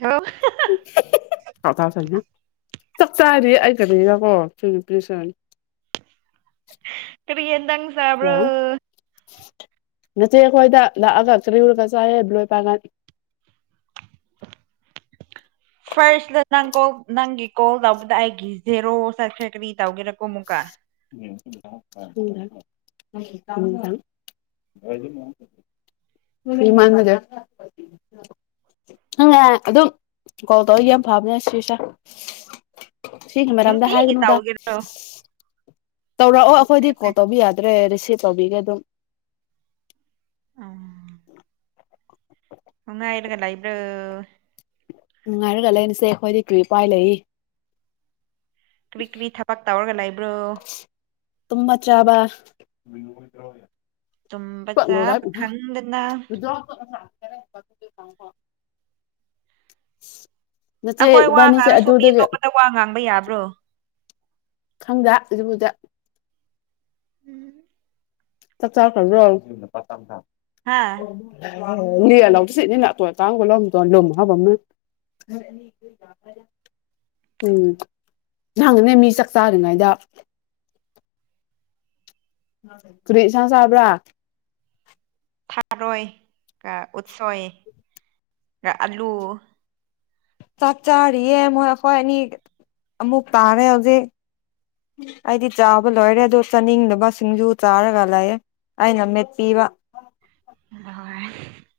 Hello [unintelligible] [inaudible] ꯆꯥꯛ ꯆꯥꯔꯤ ꯑꯩ ꯀꯔꯤꯔꯀꯣ ꯁꯤ ꯅꯨꯄꯤꯁꯦ꯫ [unintelligible] ꯀꯔꯤ ꯌꯦꯟꯗꯪ ꯋꯥ ꯅꯆꯦ ꯈꯣꯏꯗ ꯂꯥꯛꯑꯒ ꯀꯔꯤꯔꯒ ꯆꯥꯑꯦ ꯂꯣꯏ ꯄꯥꯟ ꯐꯥꯔꯁꯗ ꯅꯪ ꯀꯣꯜ ꯅꯪꯒꯤ ꯀꯣꯜ ꯇꯧꯕꯗ ꯑꯩꯒꯤ ꯖꯦꯔꯣ ꯆꯠꯈ꯭ꯔꯦ ꯀꯔꯤ ꯇꯧꯒꯦꯔꯀꯣ ꯑꯃꯨꯛꯀ꯫ [inaudible] [unintelligible] [unintelligible] ꯑꯗꯨꯝ ꯀꯣꯜ ꯇꯧꯔꯛꯏ ꯌꯥꯝ ꯐꯕꯅꯦ ꯁꯤꯁꯦ꯫ ꯁꯤꯒꯤ ꯃꯔꯝꯗ ꯅꯨꯡꯇꯤꯒꯤ ꯍꯥꯏꯒꯅꯨꯗ ꯇꯧꯒꯦꯔꫭ꯫ ꯇꯧꯔꯛꯑꯣ ꯑꯈꯣꯏꯗꯤ ꯀꯣꯜ ꯇꯧꯕ ꯌꯥꯗ꯭ꯔꯦ ꯔꯤꯁꯤꯞ ꯇꯧꯕꯤꯒꯦ ꯑꯗꯨꯝ꯫ ꯎꯝ꯫ ꯅꯨꯉꯥꯏꯔꯒ ꯂꯩꯕ꯭ꯔꯣ꯫ ꯅꯨꯡꯉꯥꯏꯔꯒ ꯂꯩꯅꯤꯁꯦ ꯑꯩꯈꯣꯏꯗꯤ ꯀ꯭ꯔꯤ ꯎꯄꯥꯏ ꯂꯩ꯫ ꯀ꯭ꯔꯤ-ꯀ꯭ꯔꯤ ꯊꯄꯛ ꯇꯧꯔꯒ ꯂꯩꯕ꯭ꯔꯣ꯫ ꯇꯨꯝꯃ ꯆꯥꯕ꯫ [unintelligible] [inaudible] ꯇꯨꯝꯕ ꯆꯥꯕ ꯈꯪꯗꯅ ꯅꯆꯦ ꯑꯩꯈꯣꯏ ꯋꯥ ꯏꯕꯥꯅꯤꯁꯦ ꯉꯥꯡꯔꯁꯨ ꯃꯤ ꯑꯗꯨꯗꯒꯤ ꯑꯇꯣꯞꯄꯗ ꯋꯥ ꯉꯥꯡꯕ ꯌꯥꯕ꯭ꯔꯣ꯫ ꯈꯪꯗꯦ ꯑꯗꯨꯕꯨꯗꯤ꯫ ꯆꯛ ꯆꯥꯈ꯭ꯔꯕ꯭ꯔꫭ꯫ ꯍꯥ [inaudible] [unintelligible] ꯎꯝ ꯅꯍꯥꯡꯒꯅꯦ ꯃꯤ ꯆꯥꯛ ꯆꯥꯔꯤꯉꯩꯗ꯫ ꯀ꯭ꯔꯤ ꯏꯁꯥꯡ ꯆꯥꯕ꯭ꯔꯥ꯫ ꯊꯥꯔꯣꯏ ꯀ ꯎꯠꯁꯣꯏ ꯒ ꯑꯥꯂꯨ꯫ ꯆꯥꯛ ꯆꯥꯔꯤꯌꯦ ꯃꯣꯏ ꯑꯩꯈꯣꯏ ꯑꯦꯅꯤ ꯑꯃꯨꯛ ꯇꯥꯔꯦ ꯍꯧꯖꯤꯛ꯫ ꯑꯩꯗꯤ ꯆꯥꯕ ꯂꯣꯏꯔꯦ ꯑꯗꯣ ꯆꯥꯅꯤꯡꯗꯕ ꯁꯤꯡꯖꯨ ꯆꯥꯔꯒ ꯂꯩꯥꯑꯦ꯫ ꯑꯩꯅ ꯃꯦꯠꯄꯤꯕ꯫ [inaudible]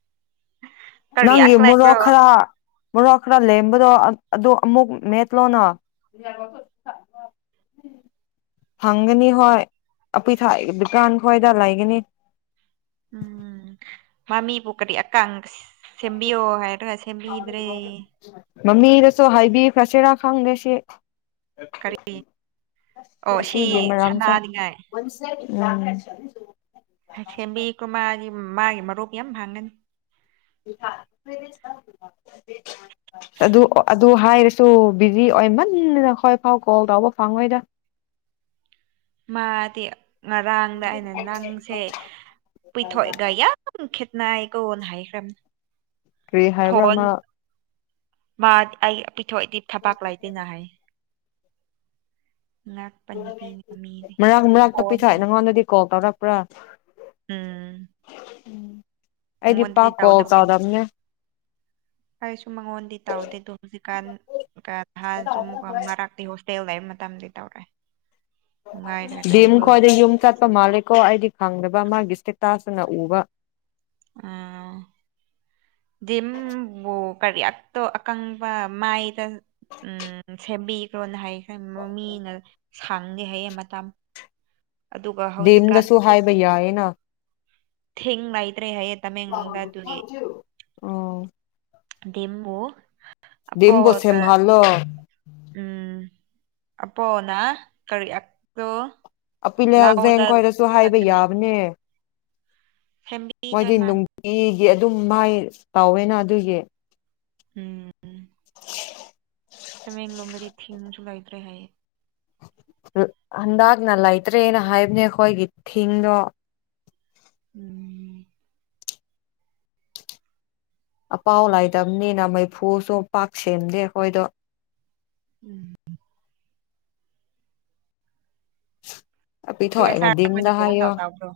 ꯀꯔꯤ ꯅꯪꯒꯤ ꯃꯣꯔꯣꯛ ꯂꯩꯕ꯭ꯔꯣ ꯈꯔꯥ ꯃꯣꯔꯣꯛ ꯈꯔꯥ ꯂꯦꯝꯕꯗꯣ ꯑ ꯑꯗꯨ ꯑꯃꯨꯛ ꯃꯦꯠꯂꯣꯅꯥ꯫ [unintelligible] [inaudible] ꯐꯪꯒꯅꯤ ꯍꯣꯏ ꯑꯄꯨꯏꯊꯥ ꯗꯨꯀꯥꯟ ꯈꯣꯏꯗ ꯂꯩꯒꯅꯤ꯫ ꯎꯝ ꯃꯥꯃꯤꯕꯨ ꯀꯔꯤ ꯑꯀꯪꯁ ꯁꯦꯝꯕꯤꯌꯣ ꯍꯥꯏꯔꯒ ꯁꯦꯝꯕꯤꯗ꯭ꯔꯦ꯫ ꯃꯃꯤꯗꯁꯨ ꯍꯥꯏꯕꯤꯈ꯭ꯔꯁꯤꯔꯥ ꯈꯪꯗꯦ ꯁꯤ꯫ ꯀꯔꯤ ꯑꯣ [inaudible] ꯁꯤ ꯑꯁꯤꯒꯤ ꯃꯔꯝꯁꯦ꯫ ꯁꯅꯥꯅꯤꯡꯉꯥꯏ [inaudible] ꯎꯝ꯫ ꯁꯦꯝꯕꯤ ꯀ꯭ꯔꫭ ꯃꯥꯒꯤ ꯃꯥꯒꯤ ꯃꯔꯨꯞ ꯌꯥꯝ ꯍꯪꯒꯅꯤ꯫ [unintelligible] [inaudible] [unintelligible] ꯑꯗꯨ ꯑꫭ ꯑꯗꯨ ꯍꯥꯏꯔꯁꯨ ꯕꯤꯖꯤ ꯑꯣꯏꯃꯟꯗꯅ ꯍꯣꯏ ꯐꯥꯎ ꯀꯣꯜ ꯇꯧꯕ ꯐꯪꯉꯣꯏꯗ꯫ ꯃꯥꯗꯤ ꯉꯔꯥꯡꯗ ꯑꯩꯅ ꯅꯪꯁꯦ ꯄꯤꯊꯣꯛꯑꯒ ꯌꯥꯝ ꯈꯦꯠꯅꯩ ꯀꯣꯅ ꯍꯥꯏꯈꯔꯝ ꯀꯔꯤ ꯍꯥꯏꯕ꯭ꯔꯥ ꯐꯣꯟ ꯑꯃ ꯃꯥ ꯑꯩ ꯄꯤꯊꯣꯛꯑꯗꯤ ꯊꯕꯥꯛ ꯂꯩꯇꯦꯅ ꯍꯥꯏ ꯉꯥꯛꯄ ꯅꯨꯄꯤꯅꯤ ꯃꯤꯗꯤ ꯃꯔꯥꯡ ꯃꯔꯥꯛꯇꯄꯣꯛꯢ ꯐꯣꯟꯗꯣ ꯅꯪꯉꯣꯟꯗꯗꯤ ꯀꯣꯜ ꯇꯧꯔꯛꯄ꯭ꯔꯥ ꯎꯝ ꯎꯝ ꯃꯥꯉꯣꯟꯗꯗꯤ ꯇꯧꯗꯕꯗꯣ ꯑꯩꯁꯨ ꯃꯉꯣꯟꯗꯤ ꯇꯥꯎꯗꯦꯗꯨ ꯍꯧꯖꯤꯛꯀꯥꯟ ꯅꯍꯥꯟꯁꯨ ꯑꯃꯨꯛꯀ ꯃꯔꯥꯛꯇꯤ ꯍꯣꯁꯇꯦꯜꯗ ꯃꯇꯝꯗꯤ ꯇꯧꯔꯛꯑꯦ ꯅꯨꯡꯉꯥꯏꯔꯒ ꯗꯤꯝ ꯂꯩꯕ꯭ꯔꯣ ꯈꯣꯏꯗ ꯌꯨꯝ ꯆꯠꯄ ꯃꯥꯜꯂꯦꯀꯣ ꯑꯩꯗꯤ ꯈꯪꯗꯕ ꯃꯥꯒꯤ ꯏꯁꯇꯦꯇꯥꯁꯇꯅ ꯎꯨꯕ ꯑꯝ ꯗꯤꯝꯕꯨ ꯀꯔꯤ ꯑꯇꯣ ꯑꯀꯪꯕ ꯃꯥꯏꯗ ꯎꯝ ꯁꯦꯝꯕꯤꯈ꯭ꯔꯣꯅ ꯍꯥꯏꯌꯦꯈ꯭ꯔꯦ ꯃꯤꯅ ꯁꯥꯡꯗꯦ ꯍꯥꯏꯌꯦꯡ ꯃꯇꯝ ꯑꯗꯨꯒ ꯍꯧꯖꯤꯛꯀꯥꯟ ꯗꯤꯝꯗꯁꯨ ꯍꯥꯏꯕ ꯌꯥꯢꯌꯦꯅ ꯊꯤꯡ ꯂꯩꯇ꯭ꯔꯦ ꯍꯥꯏꯌꯦ ꯇꯃꯦꯡꯂꯣꯡꯗ ꯑꯗꯨꯒꯤ ꯑꯣ ꯗꯤꯝꯕꯨ ꯗꯤꯡꯕꯨ ꯑꯄꯣꯗ ꯁꯦꯝꯍꯥꯜꯂꯣ ꯎꯝ ꯑ ꯅ ꯀꯔꯤ ꯑꯣ [inaudible] ꯑꯄꯤꯜ [inaudible] ꯍꯖꯦꯡ ꯈꯣꯏꯗꯁꯨ ꯍꯥꯏꯕ ꯌꯥꯕꯅꯦ ꯁꯦꯝꯕꯤꯗꯣꯏ ꯃꯣꯏꯗꯤ ꯃꯥꯜꯂꯦ ꯅꯨꯡꯇꯤꯒꯤ ꯑꯗꯨꯝ ꯃꯥꯏ ꯇꯧꯋꯦꯅ ꯑꯗꯨꯒꯤ ꯎꯝ ꯇꯃꯦꯡꯂꯣꯡꯕꯗꯤ ꯊꯤꯝꯁꯨ ꯂꯩꯇꯔꯦ ꯍꯥꯢꯑꯦ ꯍꯟꯗꯛꯅ ꯂꯩꯇ꯭ꯔꯦꯅ ꯍꯥꯏꯕꯅꯦ ꯑꯩꯈꯣꯏꯒꯤ ꯊꯤꯡꯗꯣ ꯎꯝ ꯑꯄꯥꯎ ꯂꯩꯗꯕꯅꯤꯅ ꯃꯩꯐꯨꯁꯨ ꯄꯥꯛ ꯁꯦꯝꯗꯦ ꯑꯩꯈꯣꯏꯗꯣ ꯎꯝ ꯁꯣꯏ ꯑꯄꯤꯊꯣꯏꯒ ꯁꯥꯔ ꯑꯩꯈꯣꯏꯗ ꯗꯤꯡꯒ ꯀꯣꯜ ꯍꯥꯏꯌꯣ ꯇꯧ ꯇꯧꯕ꯭ꯔꯣ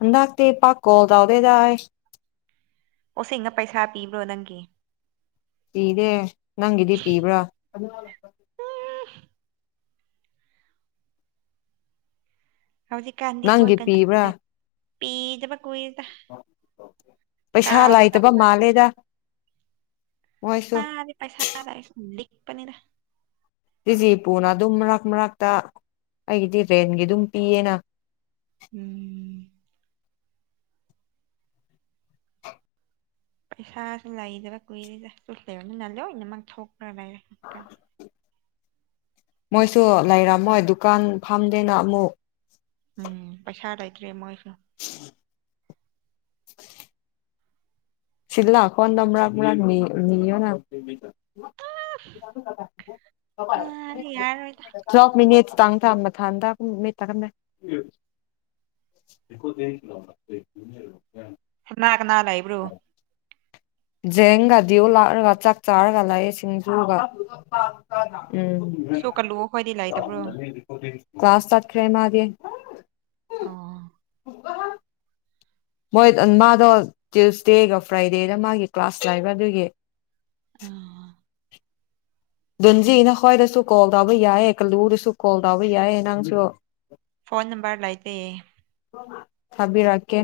ꯍꯟꯗꯛꯇꯤ ꯄꯥꯛ ꯀꯣꯜ ꯇꯧꯗꯦꯗ ꯑꯩ ꯑꯣꯁꯤꯅ ꯄꯩꯁꯥ ꯄꯤꯕ꯭ꯔꯣ ꯅꯪꯒꯤ ꯄꯤꯗꯦ ꯅꯪꯒꯤꯗꯤ ꯄꯤꯕ꯭ꯔꯣ ꯎꯝ [inaudible] ꯍꯧꯖꯤꯛꯀꯥꯟꯗꯤ ꯍꯣꯏ ꯅꯪꯒꯤ ꯄꯤꯕ꯭ꯔꯥ [inaudible] ꯄꯤꯗꯕ ꯀꯨꯏꯗ ꯀꯥꯎꯒꯔꯥꯃꯥꯜꯂꯦ ꯇꯥꯜꯂꯦꯗ ꯄꯥꯗꯤ ꯄꯩꯁꯥꯒꯥꯏꯅ ꯂꯤꯛꯄꯅꯤꯗ ꯇꯤꯖꯤꯄꯨꯅ ꯑꯗꯨꯝ ꯃꯔꯛ ꯃꯔꯛꯇ ꯑꯩꯒꯤꯗꯤ ꯔꯦꯟꯒꯤ ꯑꯗꯨꯝ ꯄꯤꯌꯦꯅ ꯎꯝ ꯄꯩꯁꯥꯁꯨ ꯂꯩꯗꯕ ꯀꯨꯏꯔꯤꯗ ꯆꯨ ꯂꯩꯕꯅꯤꯅ ꯂꯣꯏꯅꯃꯛ ꯊꯣꯛꯈ꯭ꯔ ꯂꯩꯔꯦ ꯃꯣꯏꯁꯨ ꯂꯩꯔꯝꯃꯣꯏ ꯗꯨꯀꯥꯟ ꯐꯥꯝꯗꯦꯅ ꯑꯃꯨꯛ ꯎꯝ ꯄꯩꯁꯥ ꯂꯩꯇ꯭ꯔꯦ ꯃꯣꯏꯁꯨ [inaudible] ꯁꯤ ꯂꯥꯛꯄꯒꯥꯟꯗ ꯃꯔꯛ ꯃꯔꯛ ꯅꯤꯌꯣ ꯍꯥꯢꯕꯅꯦ ꯑꯁ ꯃꯗꯤ ꯌꯥꯔꯣꯏꯗ ꯇꯐ ꯃꯤꯅꯤꯠ ꯇꯥꯡ ꯇ ꯃ ꯊꯥꯗ ꯃ ꯇꯝꯗ [inaudible] [inaudible] ꯀꯅꯥ ꯀꯅꯥ ꯂꯩꯕ꯭ꯔꯣ ꯖꯦꯡꯒ ꯗꯤꯌꯨ ꯂꯥꯛꯔꯒ ꯆꯥꯛ ꯆꯥꯔꯒ ꯂꯩꯑꯦ ꯁꯤꯡꯖꯨꯒ ꯎꯝ ꯁꯣ ꯀꯜꯂꯨꯑꯣ ꯈꯣꯏꯗꯤ ꯂꯩꯇꯕ꯭ꯔꯣ ꯀ꯭ꯂꯥꯁ ꯆꯠꯈ꯭ꯔꯦ ꯃꯥꯗꯤ ꯑꯣ [inaudible] ꯃꯣꯏ ꯃꯥꯗꯣ ꯇꯨꯏꯁꯗꯦꯒ ꯐ꯭ꯔꯥꯏꯗꯦꯒ ꯃꯥꯒꯤ ꯀ꯭ꯂꯥꯁ ꯂꯥꯏꯕ ꯑꯗꯨꯒꯤ ꯑꯣ ꯗꯦꯟꯖꯤ ꯅꯍꯣꯏꯗꯁꯨ ꯀꯣꯜ ꯇꯧꯕ ꯌꯥꯏꯌꯦ ꯀꯜꯂꯨꯗꯁꯨ ꯀꯣꯜ ꯇꯧꯕ ꯌꯥꯏꯌꯦ ꯅꯪꯁꯨ ꯐꯣꯟ ꯅꯝꯕꯔ ꯂꯥꯏꯇꯌꯦ ꯊꯥꯕꯤꯔꯛꯀꯦ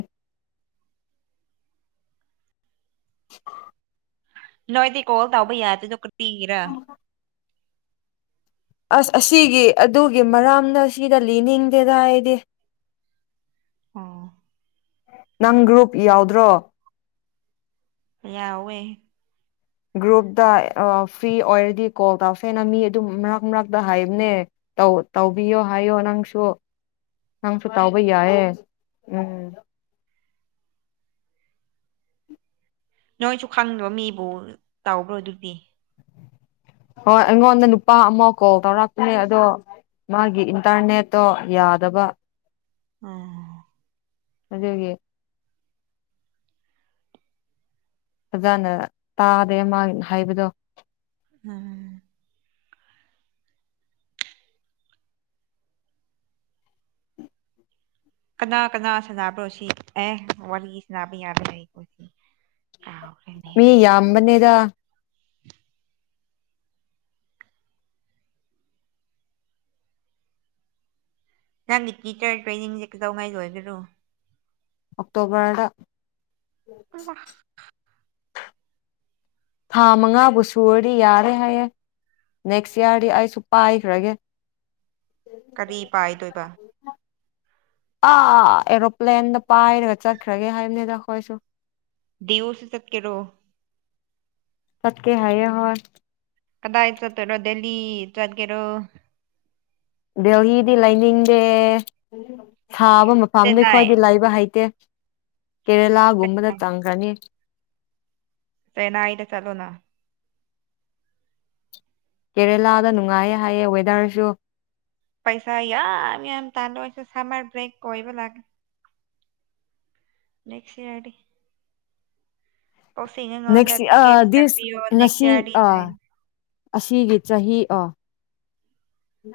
[inaudible] ꯅꯣꯏꯗꯤ ꯀꯣꯜ ꯇꯧꯕ ꯌꯥꯗꯔ꯭ꯤꯗꯣ ꯀꯔꯤꯒꯤꯔꯥ ꯑꯁ ꯑꯁꯤꯒꯤ ꯑꯗꯨꯒꯤ ꯃꯔꯝꯗꯣ ꯁꯤꯗ ꯂꯤꯅꯤꯡꯗꯦꯗ ꯑꯩꯗꯤ ꯎꯝ ꯅꯪ ꯒ꯭ꯔꯨꯞ ꯌꯥꯎꯗ꯭ꯔꯣ ꯌꯥꯎꯋꯦ ꯒ꯭ꯔꯨꯞꯇ ꯐ꯭ꯔꯤ ꯑꯣꯏꯔꯗꯤ ꯀꯣꯜ ꯇꯧꯁꯦꯅ ꯃꯤ ꯑꯗꯨꯝ ꯃꯔꯛ ꯃꯔꯛꯇ ꯍꯥꯏꯕꯅꯦ ꯇꯧ ꯇꯧꯕꯤꯌꯣ ꯍꯥꯏꯌꯣ ꯅꯪꯁꯨ ꯅꯪꯁꯨ ꯇꯥꯎꯕ ꯌꯥꯏꯌꯦ ꯎꯝ ꯅꯣꯏꯁꯨ ꯈꯪꯗꯕ ꯃꯤꯕꯨ ꯇꯕ꯭ꯔꯣ ꯑꯗꯨꯗꯤ ꯍꯣꯏ ꯑꯩꯉꯣꯟꯗ ꯅꯨꯄꯥ ꯑꯃ ꯀꯣꯜ ꯇꯧꯔꯛꯄꯅꯦ ꯑꯗꯣ ꯃꯥꯒꯤ ꯏꯟꯇꯔꯅꯦꯠꯇꯣ ꯌꯥꯗꯕ ꯑꯣ ꯑꯗꯨꯒꯤ ꯐꯖꯥꯅ ꯇꯥꯗꯦ ꯃꯥꯟ ꯍꯥꯏꯕꯗꯣ ꯎꯝ [inaudible] ꯀꯅꯥ ꯀꯅꯥ ꯁꯥꯅꯕ꯭ꯔꯣ ꯁꯤ ꯑꯦ ꯋꯥꯔꯤ ꯁꯅꯥꯕ ꯌꯥꯗꯔꯦ ꯑꯩꯈꯣꯏꯗꯤ ꯀꯥꯎꯔꯦ ꯃꯤ ꯌꯥꯕꯅꯦꯗ ꯅꯪꯗꯤ ꯇꯤꯆꯔ ꯇ꯭ꯔꯦꯅꯤꯡꯁꯦ ꯀꯩꯗꯧꯉꯥꯏ ꯂꯣꯏꯒꯦꯔꯣ ꯑꯣꯛꯇꯣꯕꯔꯗ ꯏ [unintelligible] [inaudible] ꯊꯥ ꯃꯉꯥꯕꯨ ꯁꯨꯔꯗꯤ ꯌꯥꯔꯦ ꯍꯥꯏꯌꯦ ꯅꯦꯛꯁ ꯏꯌꯥꯔꯗꯤ ꯑꯩꯁꯨ ꯄꯥꯏꯈ꯭ꯔꯒꯦ ꯀꯔꯤ ꯄꯥꯏꯗꯣꯏꯕ ꯑꯥ ꯑꯦꯔꯣꯄ꯭ꯂꯦꯟꯗ ꯄꯥꯏꯔꯒ ꯆꯠꯈ꯭ꯔꯒꯦ ꯍꯥꯏꯕꯅꯤꯗ ꯑꯩꯈꯣꯏꯁꯨ ꯗꯤꯌꯨꯁꯨ ꯆꯠꯀꯦꯔꯣ ꯆꯠꯀꯦ ꯍꯥꯏꯌꯦ ꯍꯣꯏ ꯑꯗꯥꯏ ꯆꯇꯧꯅꯣ ꯗꯦꯜꯂꯤ ꯆꯠꯀꯦꯔꯣ ꯗꯦꯜꯂꯤꯗꯤ ꯂꯩꯅꯤꯡꯗꯦ ꯁꯥꯕ ꯐꯝꯗꯩ ꯆꯦꯟꯅꯥꯏ ꯈꯣꯏꯗꯤ ꯂꯥꯏꯕ ꯍꯩꯇꯦ ꯀꯦꯔꯦꯂꯥꯒꯨꯝꯕꯗ ꯆꯪꯈ꯭ꯔꯅꯤ ꯆꯦꯅꯥꯏ ꯗ ꯆꯠꯂꯣꯅꯥ ꯀꯦꯔꯦꯂꯥꯗ ꯅꯨꯡꯉꯥꯏꯌꯦ ꯍꯥꯏꯌꯦ ꯋꯦꯗꯔꯁꯨ ꯄꯩꯁꯥ ꯌꯝꯌꯝ ꯇꯥꯜꯂꯨ ꯑꯩꯁꯨ ꯁꯥꯃꯔ ꯕꯔꯦꯛ ꯀꯣꯏꯕꯥ ꯂꯥꯛꯀꯦ ꯅꯦꯛꯁ ꯏꯌꯥꯔꯗꯤ ꯑꯣ ꯅꯦꯛꯁ ꯑ ꯁꯤꯣ ꯗꯤꯁ ꯀꯦꯣ ꯉꯁꯤ ꯑ [unintelligible] ꯑꯁꯤꯒꯤ ꯆꯍꯤ ꯑꯣ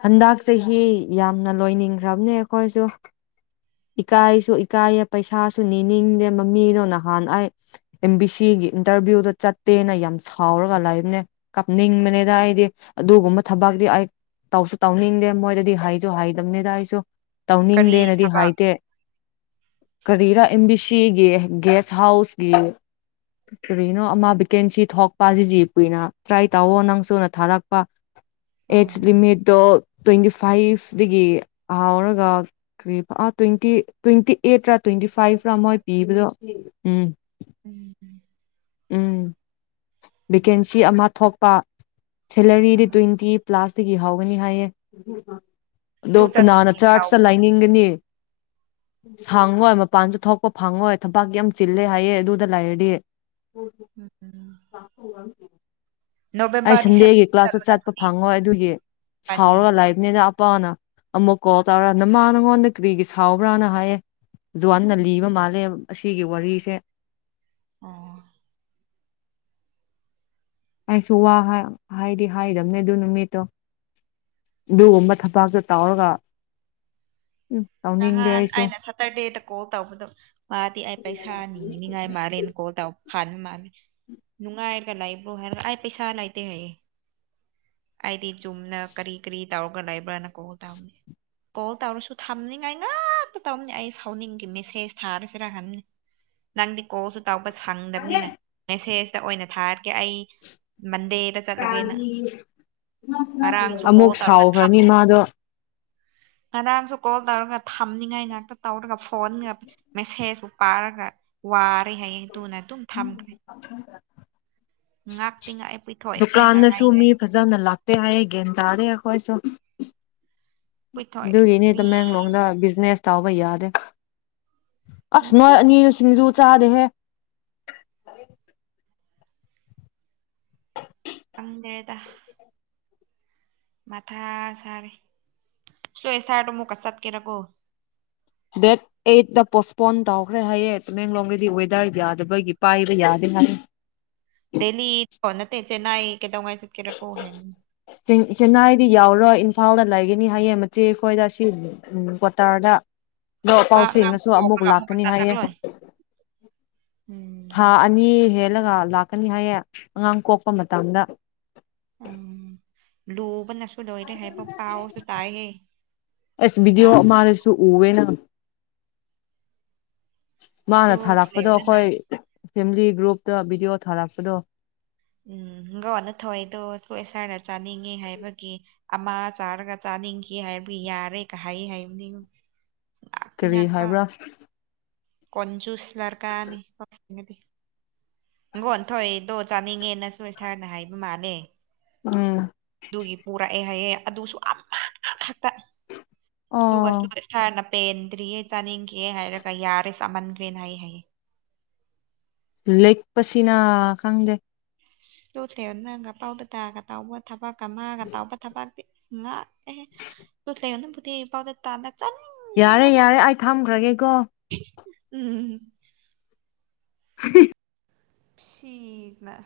ꯍꯟꯗꯛ ꯆꯍꯤ ꯌꯥꯝꯅ ꯂꯣꯏꯅꯤꯡꯈ꯭ꯔꯕꯅꯦ ꯑꯩꯈꯣꯏꯁꯨ ꯏꯀꯥꯏꯁꯨ ꯏꯀꯥꯏꯌꯦ ꯄꯩꯁꯥꯁꯨ ꯅꯤꯡꯗꯦ ꯃꯃꯤꯗꯣ ꯅꯍꯥꯟ ꯑꯩ ꯑꯦꯝ ꯕꯤ ꯁꯤꯒꯤ ꯏꯟꯇꯔꯚꯤꯌꯨꯗ ꯆꯠꯇꯦꯅ ꯌꯥꯝ ꯁꯥꯎꯔꯒ ꯂꯥꯏꯕꯅꯦ ꯀꯥꯞꯅꯤꯡꯕꯅꯤꯗ ꯑꯩꯗꯤ ꯑꯗꯨꯒꯨꯝꯕ ꯊꯕꯤ ꯑꯩ ꯇꯧꯁꯨ ꯇꯧꯅꯤꯡꯗꯦ ꯃꯣꯏꯗꯗꯤ ꯍꯥꯏꯁꯨ ꯍꯥꯏꯗꯝꯅꯤꯗ ꯑꯩꯁꯨ ꯀꯔꯤ ꯇꯧꯅꯤꯡꯗꯦꯅꯗꯤ ꯍꯥꯏ ꯊꯕꯛ ꯗꯦ ꯀꯔꯤꯔꯥ ꯑꯦꯝꯕꯤ ꯁꯤꯒꯤ ꯒꯦꯁ ꯍꯥꯎꯁꯀꯤ ꯀꯔꯤꯅꯣ ꯑꯃ ꯚꯦꯀꯦꯟꯁꯤ ꯊꯣꯛꯄ ꯖꯤꯖꯤ ꯀꯨꯏꯅ ꯇ꯭ꯔꯥꯏ ꯇꯧꯑꯣ ꯅꯪꯁꯨꯨꯅ ꯊꯥꯔꯛꯄ ꯑꯦꯖ ꯑꯣ ꯂꯤꯃꯤꯠꯇꯣ ꯇ꯭ꯋꯦꯟꯇꯤ ꯐꯥꯏꯚꯗꯒꯤ ꯍꯥꯎꯔꯒ ꯀꯔꯤ ꯇ꯭ꯋꯦꯟꯇꯤ ꯇ꯭ꯋꯦꯟꯇꯤ ꯑꯩꯠꯇ꯭ꯔꯥ ꯇ꯭ꯋꯦꯟꯇꯤ ꯐꯥꯏꯚ ꯔꯥ ꯃꯣꯏ ꯄꯤꯕꯗꯣ ꯎꯝ ꯎꯝ [unintelligible] [inaudible] ꯎꯝ ꯚꯦꯀꯦꯟꯁꯤ ꯑꯃ ꯊꯣꯛꯄ ꯁꯦꯂꯔꯤꯗꯤ ꯇ꯭ꯋꯦꯟꯇꯤ ꯀ꯭ꯂꯥꯁꯇꯒꯤ ꯍꯥꯎꯒꯅꯤ ꯍꯥꯏꯌꯦ ꯑꯗꯣ ꯑꯗꯨ ꯀꯅꯥꯅ ꯆꯠꯇꯕꯒꯤ ꯆꯥꯔꯆꯇ ꯁꯥꯎꯕ꯭ꯔꯣ ꯂꯥꯏꯅꯤꯡꯒꯅꯤ ꯁꯪꯉꯣꯏ ꯃꯄꯥꯟꯁꯨ ꯊꯣꯛꯄ ꯐꯪꯉꯣꯏ ꯊꯝꯄꯥꯛꯀꯤ ꯌꯥꯝ ꯆꯤꯜꯂꯦ ꯍꯥꯏꯌꯦꯦ ꯑꯗꯨꯗ ꯂꯩꯔꯗꯤ ꯎꯝꯝ [unintelligible] [inaudible] ꯎ [unintelligible] [unintelligible] ꯑꯩ ꯁꯟꯗꯦꯒꯤ ꯗꯤꯁꯦꯝꯕꯔ ꯀ꯭ꯂꯥꯁꯇ ꯆꯠꯄ ꯆꯠꯂꯨꯔꯗꯨꯅꯤ ꯐꯪꯉꯣꯏ ꯑꯗꯨꯒꯤ ꯏꯕꯥꯅꯤ ꯁꯥꯎꯔꯒ ꯂꯥꯏꯛ ꯅꯦꯅ ꯑꯄꯥꯅ ꯑꯃꯨꯛ ꯀꯣꯜ ꯇꯧꯔ ꯅꯃ ꯅꯉꯣꯟꯗ ꯀꯔꯤꯒꯤ ꯁꯥꯎꯕ꯭ꯔꯥꯅ ꯍꯥꯏꯌꯦ ꯍꯑꯋꯥꯟ ꯅꯥ ꯂꯤꯕ ꯃꯥꯜꯂꯦ ꯑꯁꯤꯒꯤ ꯋꯥꯔꯤꯁꯦ ꯑꯣ ꯑꯩꯁꯨ ꯋꯥ ꯍꯥꯏꯗꯤ ꯍꯥꯏꯗꯕꯅꯦ ꯑꯗꯨ ꯅꯨꯃꯤꯠꯇꯣ ꯑꯗꯨꯒꯨꯝꯕ ꯊꯕꯥꯛꯇ ꯇꯧꯔꯒ ꯎꯝ ꯇꯧꯅꯤꯡꯗꯦ ꯅꯍꯥꯟ ꯑꯩꯁꯨ ꯑꯩꯅ ꯁꯇꯔꯗꯦꯗ ꯀꯣꯜ ꯇꯧꯕꯗꯣ ꯃꯥꯗꯤ ꯑꯩ ꯄꯩꯁꯥ ꯅꯤꯡꯅꯤꯉꯤꯅꯤꯉꯥꯏ ꯃꯥꯜꯂꯦꯅꯀꯣꯗꯥꯥꯎ ꯐꯅꯤ ꯃꯥꯜꯅꯤ ꯅꯨꯡꯉꯥꯏꯔꯒ ꯂꯩꯕ꯭ꯔꯣ ꯍꯥꯏꯔ ꯑꯩꯥꯏ ꯄꯩꯁꯥ ꯂꯩꯥꯏꯇꯦ ꯍꯥꯏꯌꯦ ꯑꯩꯗꯤ ꯆꯨꯝꯅ ꯀꯔꯤ ꯀꯔꯤ ꯇꯧꯔꯒ ꯂꯩꯕ꯭ꯔꯅ ꯀꯣꯜ ꯇꯧꯅꯤ ꯀꯣꯜ ꯇꯧꯔꯁꯨ ꯊꯝꯅꯤꯡꯉꯥꯏ ꯉꯇ ꯇꯧꯅꯤ ꯑꯩ ꯁꯥꯎꯅꯤꯡꯈꯤ ꯃꯦꯁꯦꯁ ꯊꯥꯔꯁꯤꯔꯍꯟꯅꯤ ꯅꯪꯗꯤ ꯀꯣꯜꯁꯨ ꯇꯥꯎꯕ ꯁꯪꯗꯕꯅꯤꯅ ꯃꯦꯁꯦꯖꯇ ꯑꯣꯏꯅ ꯊꯥꯔꯀꯦ ꯑꯩ ꯃꯟꯗꯦꯗ ꯆꯠꯂꯒꯦꯅ ꯉꯔꯥꯡꯁꯨ ꯀꯣꯜ ꯇꯧꯔꯒ ꯊꯝꯃ ꯇꯥꯗ꯭ꯔꯣ ꯉꯔꯥꯡꯁꯨ ꯀꯣꯜ ꯇꯧꯔꯒ ꯊꯝꯅꯤꯉꯥꯏ ꯉꯥꯛꯇ ꯇꯧꯔꯒ ꯐꯣꯟꯒ ꯃꯦꯁꯦꯖꯄꯨ ꯄꯥꯔꯒ ꯋꯥꯔꯦ ꯍꯥꯏꯌꯦ ꯗꯨꯅ ꯗꯨꯝ ꯊꯝꯈ꯭ꯔꯦ ꯑ [inaudible] ꯉꯥꯛꯇꯤ ꯉꯥꯛꯑꯦ ꯄꯤꯊꯣꯛꯑꯦ ꯑꯩꯈꯣꯏꯒ ꯍꯥꯏ ꯗꯨꯀꯥꯟꯗꯁꯨ ꯃꯤ ꯐꯖꯅ ꯂꯥꯛꯇꯦ ꯍꯥꯏꯌꯦ ꯒ꯭ꯌꯥꯟ ꯇꯥꯗꯦ ꯑꯩꯈꯣꯏꯁꯨ ꯑꯗꯨꯒꯤꯅꯤ ꯄꯨꯏꯊꯣꯛꯗꯤ ꯇꯃꯦꯡꯂꯣꯡꯗ ꯕꯤꯖꯅꯦꯁ ꯇꯥꯎꯕ ꯌꯥꯗꯦ ꯑꯁ ꯅꯨꯡꯇꯤ ꯅꯣꯏ ꯑꯅꯤ ꯁꯤꯡꯖꯨ ꯆꯥꯗꯦꯍꯦ ꯍꯪꯗ꯭ꯔꯦꯗ ꯃꯥꯊꯥ ꯁꯥꯔꯦ ꯁꯣꯏ [unintelligible] ꯁꯥꯔꯗꯣ [unintelligible] ꯑꯃꯨꯛꯀ ꯆꯠꯀꯦꯔꯀꯣ ꯗꯦꯠ ꯑꯦꯠꯇ ꯄꯣꯁꯄꯣꯟ ꯇꯧꯈ꯭ꯔꯦ ꯍꯥꯏꯌꯦ ꯇꯃꯦꯡꯂꯣꯡꯒꯤꯗꯤ ꯋꯦꯗꯔ ꯌꯥꯗꯕꯒꯤ ꯄꯥꯏꯕ ꯌꯥꯗꯦ ꯍꯥꯏ ꯗꯦꯂꯤ ꯅꯠꯇꯦ ꯆꯦꯅꯥꯏ ꯀꯩꯗꯧꯉꯩ ꯆꯦꯠꯀꯔꯀꯣ ꯍꯥꯏꯕꯅꯤ ꯆꯦꯟꯅꯥꯏꯗꯤ ꯌꯥꯎꯔꯣꯏ ꯏꯝꯐꯥꯜꯗ ꯂꯩꯒꯅꯤ ꯍꯥꯏꯌꯦ ꯃꯆꯦꯈꯣꯏꯗ ꯁꯤꯜ ꯎꯝ ꯀ꯭ꯋꯥꯇꯥꯔꯗ ꯂꯣ ꯃꯥ ꯑꯉꯥꯡ ꯄꯥꯎꯁꯤꯡꯅꯁꯨ ꯑꯃꯨꯛ ꯄꯣꯛꯈ꯭ꯔꯒ ꯑꯃꯨꯛꯀ ꯂꯥꯛꯀꯅꯤ ꯍꯥꯏꯌꯦ ꯆꯠꯂꯔꯣꯏ ꯊꯥ ꯎꯝ ꯑꯅꯤ ꯍꯦꯜꯂꯒ ꯂꯥꯛꯀꯅꯤ ꯍꯥꯏꯌꯦ ꯑꯉꯥꯡ ꯀꯣꯛꯄ ꯃꯇꯝꯗ ꯎꯝ ꯂꯨꯕꯅꯦ ꯂꯣꯏꯔꯦ ꯍꯥꯏꯕ ꯄꯥꯎꯁꯨ ꯇꯥꯏꯌꯦ ꯃꯥ ꯇꯨ ꯎꯋꯦꯅ ꯃꯥꯅ ꯊꯥꯔꯛꯄꯗꯣ ꯊꯤꯜꯂꯦꯟꯗ ꯑꯈꯣꯏ ꯐꯦꯃꯤꯂꯤ ꯒ꯭ꯔꯨꯞꯇ ꯚꯤꯗꯤꯑꯣ ꯊꯥꯔꯛꯄꯗꯣ ꯎꯝ ꯒꯣꯅ ꯊꯣꯏꯗꯣ ꯁꯣꯏ ꯈꯔ ꯆꯥꯅꯤꯡꯉꯤ ꯍꯥꯏꯕꯒꯤ ꯑꯃꯥ ꯆꯥꯔꯒ ꯆꯥꯅꯤꯡꯈꯤ ꯍꯥꯏꯕ ꯌꯥꯔꯦ ꯀ ꯍꯥꯏ ꯍꯥꯏꯕꯅꯤ ꯀꯔꯤ ꯍꯥꯏꯕ꯭ꯔꯥ ꯀꯣꯟꯆꯨꯁ ꯂꯔꯀꯥꯅꯤ ꯐꯗꯤ [unintelligible] ꯒꯣꯟꯊꯣꯏꯗꯣ ꯆꯥꯅꯤꯡꯉꯦꯅꯁꯨ ꯁꯥꯔꯅ ꯍꯥꯏꯕ ꯃꯥꯜꯂꯦ ꯎꯝ ꯑꯗꯨꯒꯤ ꯄꯨꯔꯛꯑꯦ ꯍꯥꯏꯌꯦ ꯑꯗꯨꯁꯨ ꯑꯃ ꯈꯛꯇ ꯑꯣ ꯑꯗꯨꯒ ꯁꯥꯔꯅ ꯄꯦꯟꯗ꯭ꯔꯤꯌꯦ ꯆꯥꯅꯤꯡꯈꯤꯌꯦ ꯍꯥꯏꯔꯒ ꯌꯥꯔꯦ ꯆꯥꯃꯟꯈ꯭ꯔꯦꯅ ꯍꯥꯏ ꯍꯥꯏꯌꯦ ꯂꯦꯛꯄꯁꯤꯅ ꯈꯪꯗꯦ ꯂꯣꯇꯦ ꯅꯪꯒ ꯄꯥꯎꯗ ꯇꯥꯒ ꯇꯥꯎꯕ ꯊꯕꯛꯀ ꯃꯥꯒ ꯇꯥꯎꯕ ꯊꯕꯛꯇꯤ ꯉꯥ ꯑꯦ ꯂꯣꯇꯦ ꯅꯪꯕꯨꯇꯤ ꯄꯥꯎꯗ ꯇꯥꯟꯅ ꯌꯥꯔꯦ ꯆꯟꯅꯤꯡꯕ ꯌꯥꯔꯦ ꯑꯩ ꯊꯝꯈ꯭ꯔꯒꯦꯀꯣ ꯎꯝ [unintelligible] ꯁꯤ ꯅꯥ